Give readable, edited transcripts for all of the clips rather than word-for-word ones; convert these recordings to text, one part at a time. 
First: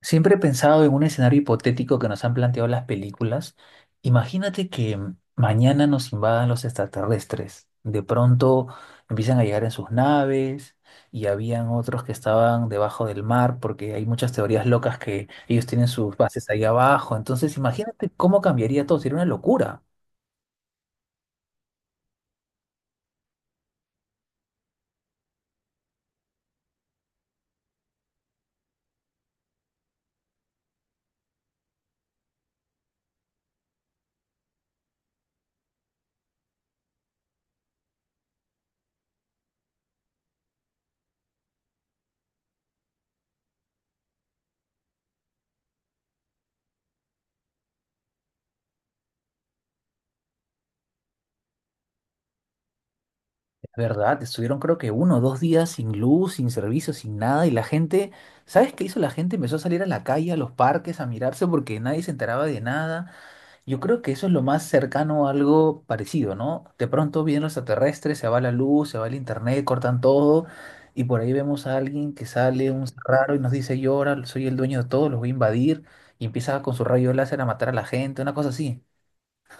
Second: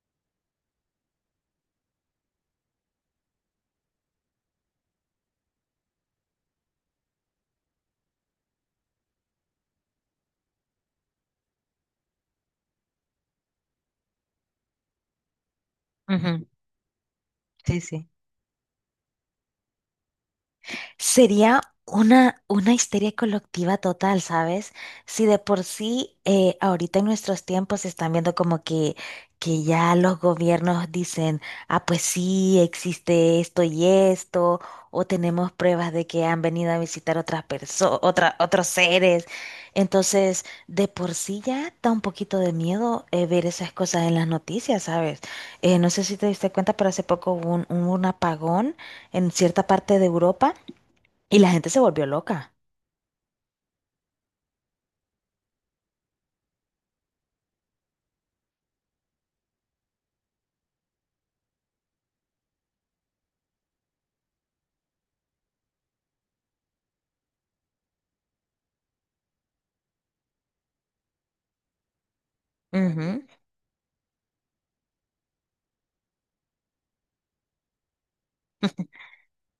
Siempre he pensado en un escenario hipotético que nos han planteado las películas. Imagínate que mañana nos invadan los extraterrestres. De pronto empiezan a llegar en sus naves y habían otros que estaban debajo del mar porque hay muchas teorías locas que ellos tienen sus Ujú. bases ahí abajo. Entonces Sí, sí. imagínate cómo cambiaría todo. Sería una locura. Sería una histeria colectiva total, ¿sabes? Si de por sí ahorita en nuestros tiempos se están viendo como que ya los gobiernos dicen, ah, pues sí, existe esto y esto, o tenemos pruebas de que han venido a visitar otras personas, otros seres. Entonces, de por sí ya da un poquito de miedo ver esas cosas en las noticias, ¿sabes? No sé si te diste cuenta, pero hace poco hubo un apagón en cierta parte de Europa. Y la gente se volvió loca. Es verdad, estuvieron creo que 1 o 2 días sin luz, sin servicio, sin nada y la gente, ¿sabes qué hizo la gente? Empezó a salir a la calle, a los parques, a mirarse porque nadie se enteraba de nada. Yo creo que eso es lo más cercano a algo parecido, ¿no? De pronto vienen los extraterrestres, se va la luz, se va el internet, cortan todo, y por ahí vemos a alguien que sale un ser Ujú. raro y nos dice, yo ahora soy el dueño de todo, los voy a invadir, y empieza con su rayo láser a matar a la gente, una cosa así.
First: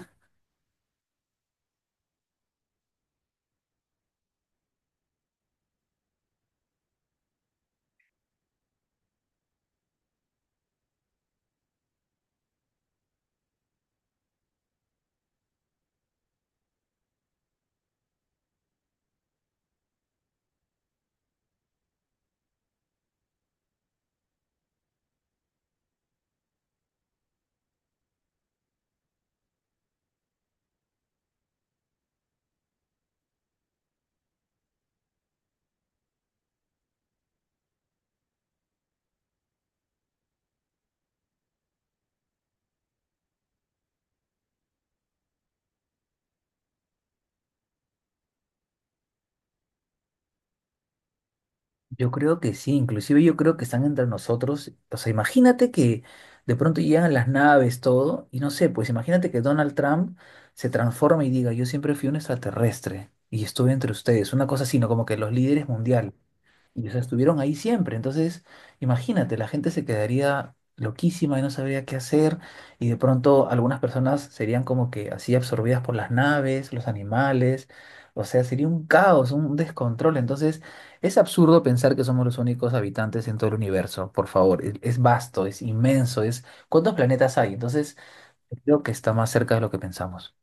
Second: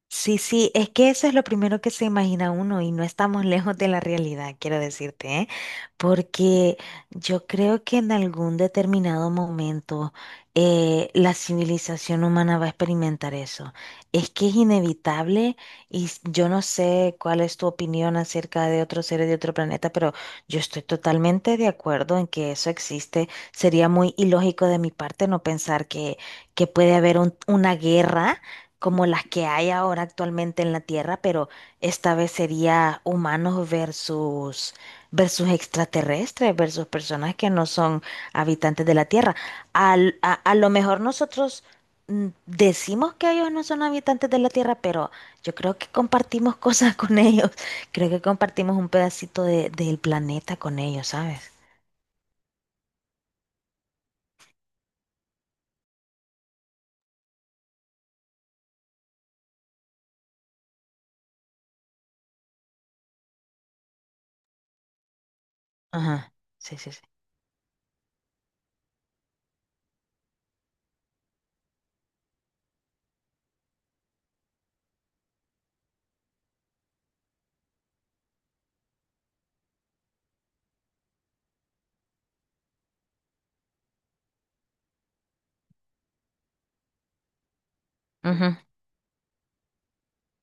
Sí, sí, es que eso es lo primero que se imagina uno y no estamos lejos de la realidad, quiero decirte, ¿eh? Porque yo creo que en algún determinado momento la civilización humana va a experimentar eso. Es que es inevitable y yo no sé cuál es tu opinión acerca de otros seres de otro planeta, pero yo estoy totalmente de acuerdo en que eso existe. Sería muy ilógico de mi parte no pensar que puede haber una guerra como las que hay ahora actualmente en la Tierra, pero esta vez sería humanos versus versus extraterrestres, versus personas que no son habitantes de la Tierra. A lo mejor nosotros decimos que ellos no son habitantes de la Tierra, pero yo creo que compartimos cosas con ellos. Creo que compartimos un pedacito del planeta con ellos, ¿sabes? Yo creo que sí, inclusive yo creo que están entre nosotros. O sea, imagínate que de pronto llegan las naves, todo, y no sé, pues imagínate que Donald Trump se transforma y diga, yo siempre fui un extraterrestre y estuve entre ustedes, una cosa así, ¿no? Como que los líderes mundiales. Ajá. Sí, Y o sí, sí. sea, estuvieron ahí siempre. Entonces, imagínate, la gente se quedaría loquísima y no sabría qué hacer. Y de pronto algunas personas serían como que así absorbidas por las naves, los animales. O sea, sería un caos, un descontrol. Entonces, es absurdo pensar que somos los únicos habitantes en todo el universo. Por favor, es vasto, es inmenso, es... ¿Cuántos planetas hay? Entonces, Ujú. creo que está más cerca de lo que pensamos.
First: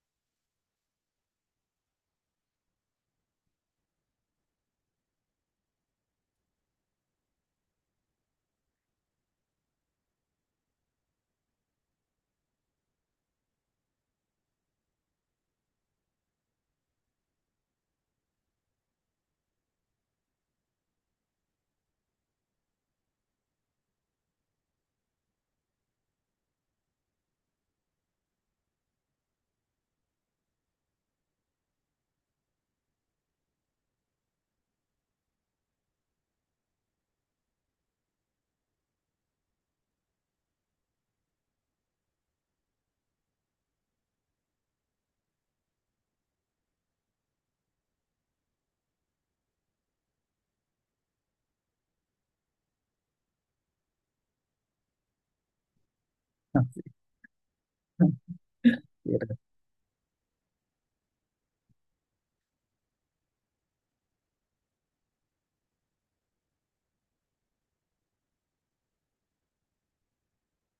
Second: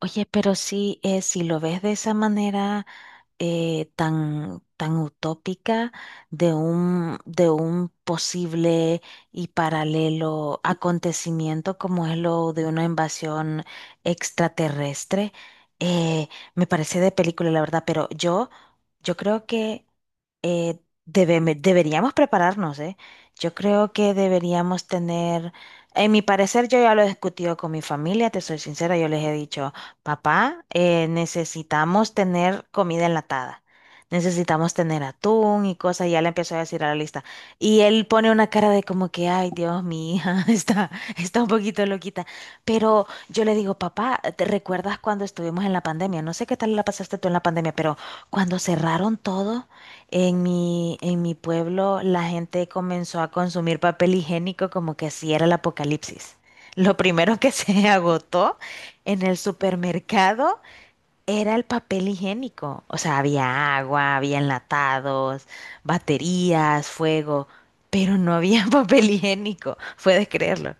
Oye, pero sí, si lo ves de esa manera, tan utópica de un posible y paralelo acontecimiento como es lo de una invasión extraterrestre. Eh, Me parece de película, la verdad, pero yo creo que eh, deberíamos prepararnos, ¿eh? Yo creo que deberíamos tener, en mi parecer, yo ya lo he discutido con mi familia, te soy sincera, yo les he dicho. Papá, necesitamos tener comida enlatada. Necesitamos tener atún y cosas. Y ya le empiezo a decir a la lista. Y él pone una cara de como que, ay, Dios, mi hija está, está un poquito loquita. Pero yo le digo, papá, ¿te recuerdas cuando estuvimos en la pandemia? No sé qué tal la pasaste tú en la pandemia, pero cuando cerraron todo en en mi pueblo, la gente comenzó a consumir papel higiénico como que si era el apocalipsis. Lo primero que se agotó en el supermercado era el papel higiénico. O sea, había agua, había enlatados, baterías, fuego, pero no había papel higiénico. Puedes creerlo.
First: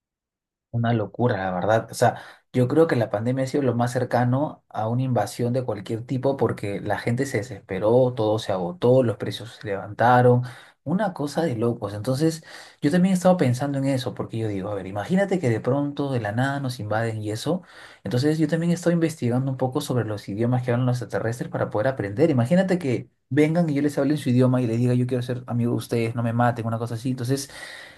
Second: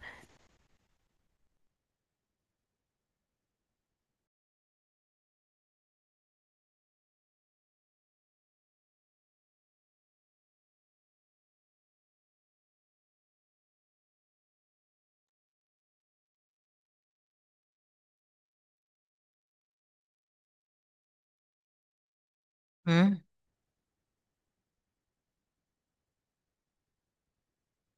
Una locura, la verdad. O sea, yo creo que la pandemia ha sido lo más cercano a una invasión de cualquier tipo porque la gente se desesperó, todo se agotó, los precios se levantaron, una cosa de locos. Entonces, yo también estaba pensando en eso porque yo digo, a ver, imagínate que de pronto, de la nada, nos invaden y eso. Entonces, yo también estoy investigando un poco sobre los idiomas que hablan los extraterrestres para poder aprender. Imagínate que Mm. vengan y yo les hable en su idioma y les diga, yo quiero ser amigo de ustedes, no me maten, una cosa así. Entonces,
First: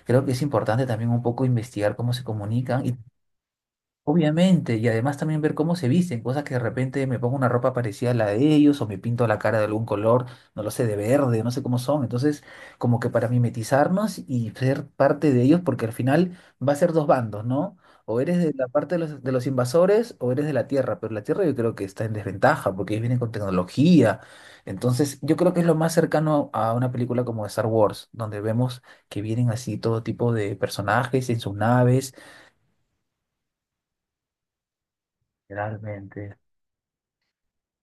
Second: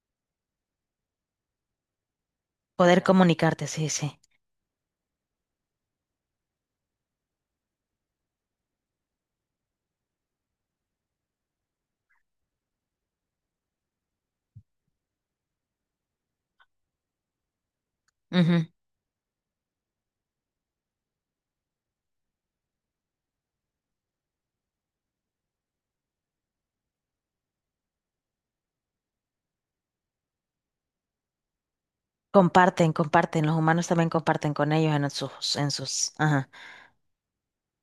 creo que es importante también un poco investigar cómo se comunican y Poder comunicarte, sí, sí. obviamente, y además también ver cómo se visten, cosas que de repente me pongo una ropa parecida a la de ellos o me pinto la cara de algún color, no lo sé, de verde, no sé cómo son. Entonces, como que para mimetizarnos y ser parte de ellos, porque al final va a ser dos bandos, ¿no? O eres de Ujú. la parte de los invasores o eres de la Tierra, pero la Tierra yo creo que está en desventaja porque ellos vienen con tecnología. Entonces, yo creo que es lo más cercano a una película como Star Wars, donde vemos que vienen así todo tipo de personajes en sus naves. Comparten, comparten. Los humanos también comparten con ellos en en sus. Realmente. Ajá.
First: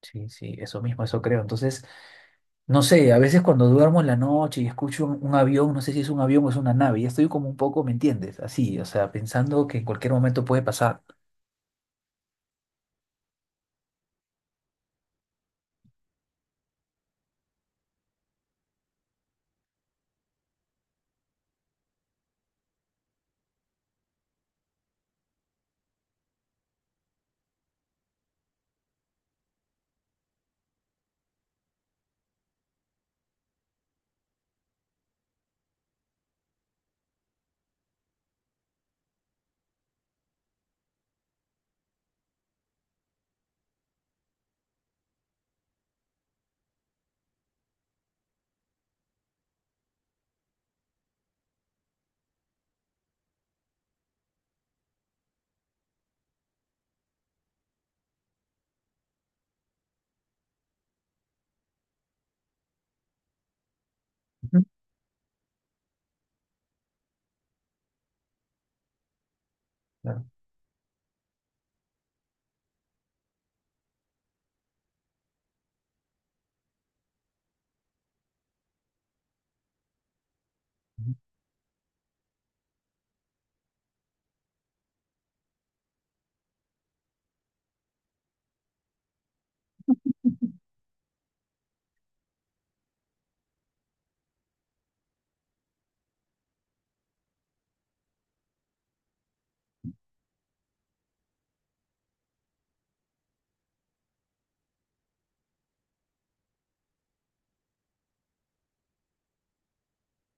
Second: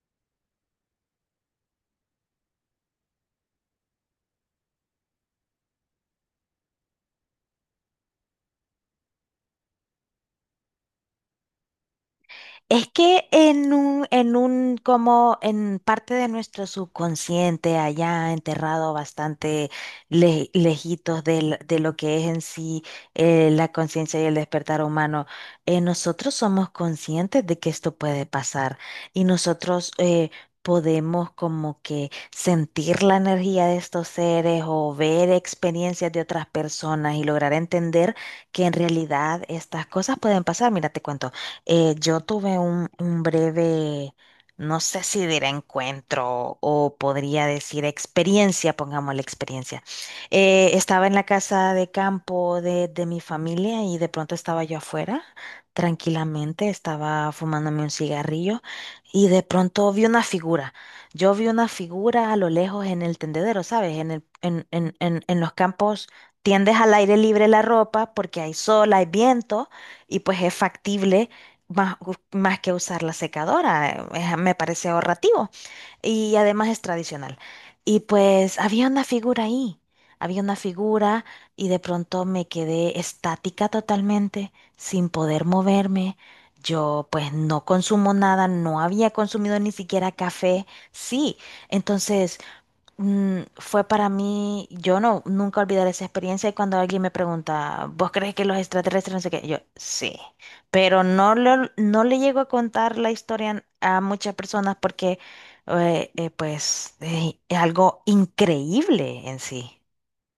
Sí, sí, eso mismo, eso creo. Entonces, no sé, a veces cuando duermo en la noche y escucho un avión, no sé si es un avión o es una nave, ya estoy como un poco, ¿me entiendes? Así, o sea, pensando que en cualquier momento puede pasar. Es que en un, como en parte de nuestro subconsciente, allá enterrado bastante lejitos de lo que es en sí la conciencia y el despertar humano, nosotros somos conscientes de que esto puede pasar y nosotros podemos como que sentir la energía de estos seres o ver experiencias de otras personas y lograr entender que en realidad estas cosas pueden pasar. Mira, te cuento. Yo tuve un breve, no sé si diré encuentro o podría decir experiencia, pongamos la experiencia. Estaba en la casa de campo de mi familia y de pronto estaba yo afuera, tranquilamente, estaba fumándome un cigarrillo y de pronto vi una figura. Yo vi una figura a lo lejos en el tendedero, ¿sabes? En Ujú. En los campos. Tiendes al aire libre la ropa porque hay sol, hay viento y Claro. pues es factible más, más que usar la secadora, me parece ahorrativo y además es tradicional. Y pues había una figura ahí, había una figura y de pronto me quedé estática totalmente, sin poder moverme. Yo pues no consumo nada, no había consumido ni siquiera café, sí. Entonces fue para mí, yo no, nunca olvidaré esa experiencia y cuando alguien me pregunta, ¿vos crees que los extraterrestres no sé qué? Yo, sí, pero no, no le llego a contar la historia a muchas personas porque es algo increíble en sí.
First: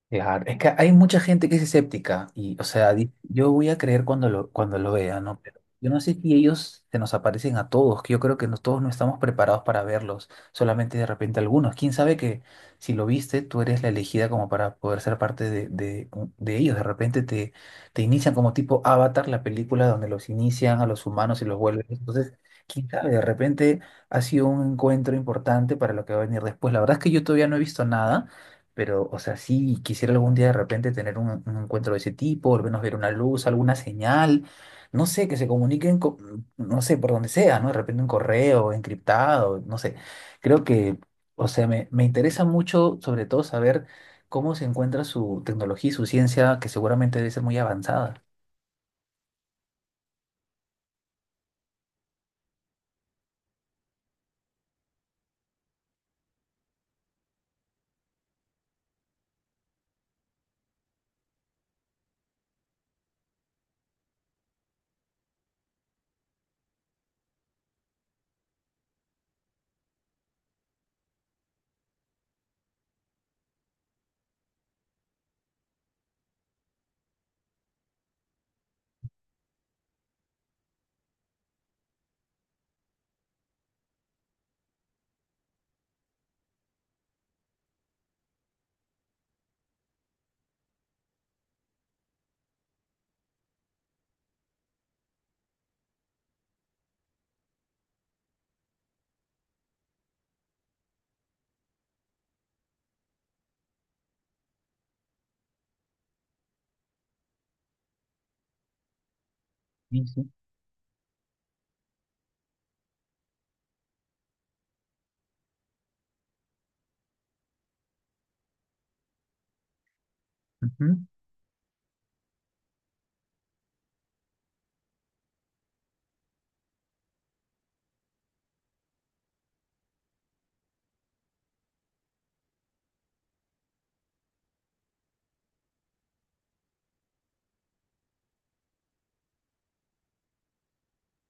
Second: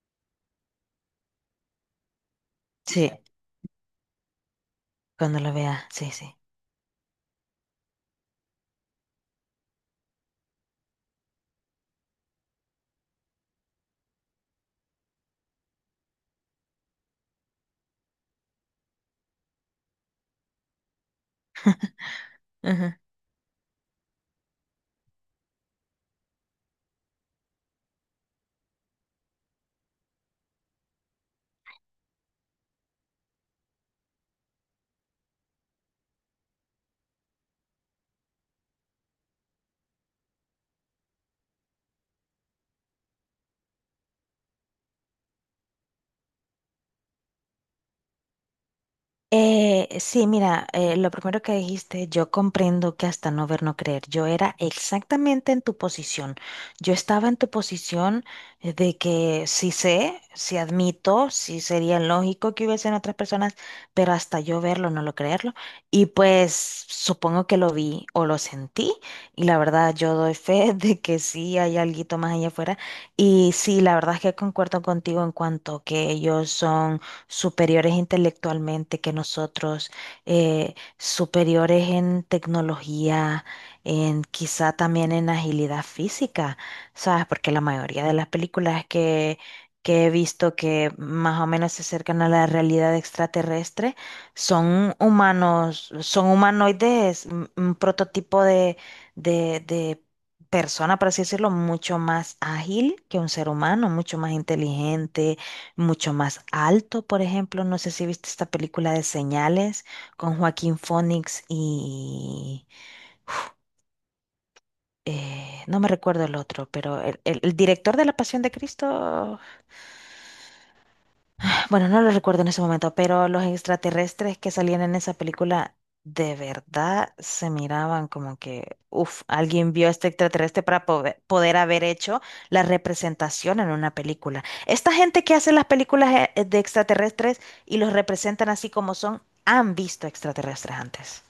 Claro, es que hay mucha gente que es escéptica y, o sea, Sí, yo voy a creer cuando cuando lo vea, cuando ¿no? lo Pero vea, yo no sí, sé si sí. ellos se nos aparecen a todos, que yo creo que no, todos no estamos preparados para verlos, solamente de repente algunos. ¿Quién sabe que si lo viste, tú eres la elegida como para poder ser parte de ellos? De repente te inician como tipo Avatar, la película donde los inician a los humanos y los vuelven. Entonces, quién sabe, de repente ha sido un encuentro importante para lo que va a venir después. La verdad es que yo todavía no he visto nada. Pero, o sea, sí, quisiera algún día de repente tener un encuentro de ese tipo, al menos ver una luz, alguna señal, no sé, que se comuniquen, no sé, por donde sea, ¿no? De repente un correo encriptado, no sé. Creo que, o sea, me interesa mucho, sobre todo, saber cómo se encuentra su tecnología y su ciencia, que seguramente debe ser muy avanzada. Sí, mira, lo primero que dijiste, yo comprendo que hasta no ver, no creer. Yo era exactamente en tu posición. Yo estaba en tu posición, de que sí sé, sí admito, sí sería lógico que hubiesen otras personas, pero hasta yo verlo, no lo creerlo. Y pues supongo que lo vi o lo sentí. Y la verdad, yo doy fe de que sí hay alguito más allá afuera. Y sí, la verdad es que concuerdo contigo en cuanto que ellos son superiores intelectualmente que nosotros, superiores en tecnología, en quizá también en agilidad física, ¿sabes? Porque la mayoría de las películas que he visto que más o menos se acercan a la realidad extraterrestre son humanos, son humanoides, un prototipo de persona, por así decirlo, mucho más ágil que un ser humano, mucho más inteligente, mucho más alto, por ejemplo. No sé si viste esta película de Señales Sí, sí. con Joaquín Phoenix y no me recuerdo el otro, pero el director de La Pasión de Cristo. Ujú. Bueno, no lo recuerdo en ese momento, pero los extraterrestres que salían en esa película de verdad se miraban como que, uff, alguien vio a este extraterrestre para poder haber hecho la representación en una película. Esta gente que hace las películas de extraterrestres y los representan así como son, han visto extraterrestres antes.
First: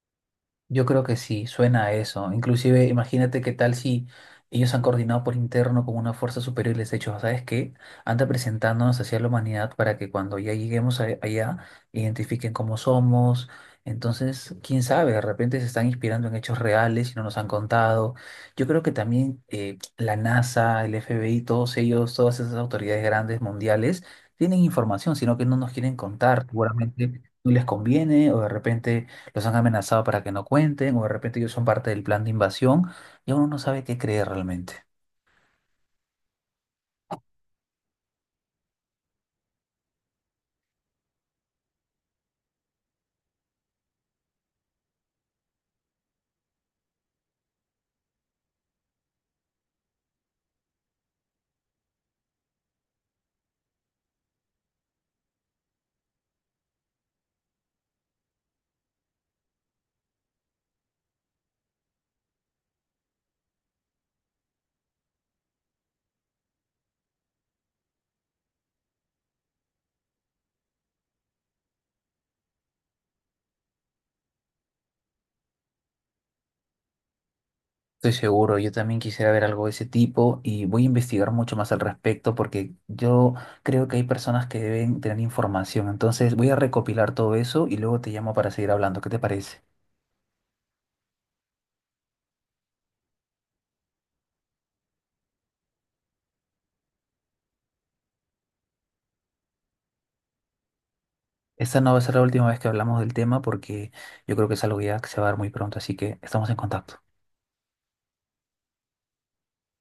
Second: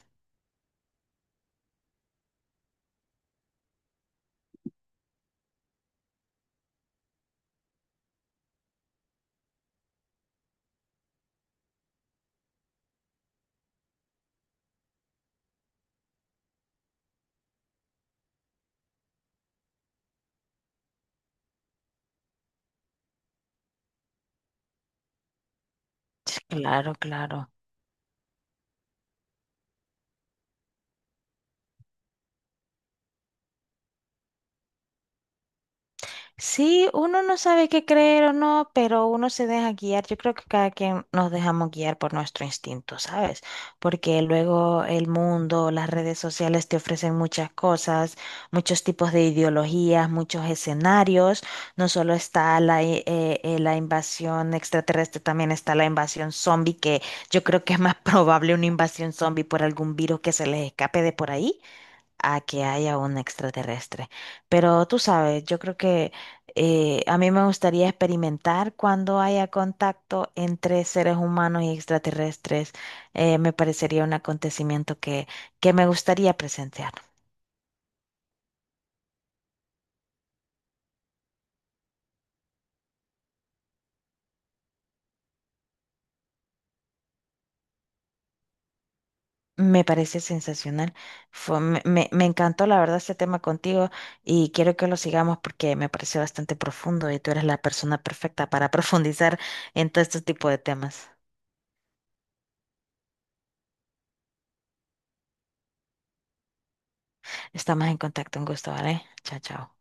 Yo creo que sí, suena a eso. Inclusive, imagínate qué tal si ellos han coordinado por interno con una fuerza superior y les he dicho, ¿sabes qué? Anda presentándonos hacia la humanidad para que cuando ya lleguemos allá, identifiquen cómo somos. Entonces, quién sabe, de repente se están inspirando en hechos reales y no nos han contado. Yo creo que también la NASA, el FBI, todos ellos, todas esas autoridades grandes mundiales, tienen información, sino que no nos quieren contar. Claro, Seguramente no claro. les conviene o de repente los han amenazado para que no cuenten, o de repente ellos son parte del plan de invasión, y uno no sabe qué creer realmente. Sí, uno no sabe qué creer o no, pero uno se deja guiar. Yo creo que cada quien nos dejamos guiar por nuestro instinto, ¿sabes? Porque luego el mundo, las redes sociales te ofrecen muchas cosas, muchos tipos de ideologías, muchos escenarios. No solo está la invasión extraterrestre, también está la invasión zombie, que yo creo que es más probable una invasión zombie por algún virus que se les escape de por ahí a que haya un extraterrestre. Pero tú sabes, yo creo que a mí me gustaría experimentar cuando haya contacto entre seres humanos y extraterrestres. Me parecería un acontecimiento que me gustaría presenciar. Estoy seguro, yo también quisiera ver algo de ese tipo y voy a investigar mucho más al respecto porque yo creo que hay personas que deben tener información. Entonces voy a recopilar todo eso y luego te llamo para seguir hablando. ¿Qué te parece? Me parece sensacional. Me encantó, la verdad, este tema contigo y quiero que lo sigamos porque me pareció bastante profundo y tú eres la persona perfecta para profundizar en todo este tipo de temas. Esta no va a ser la última vez que hablamos del tema porque yo creo que es algo ya que se va a dar muy pronto, así que estamos en contacto. Estamos en contacto, un gusto, ¿vale? Chao, chao.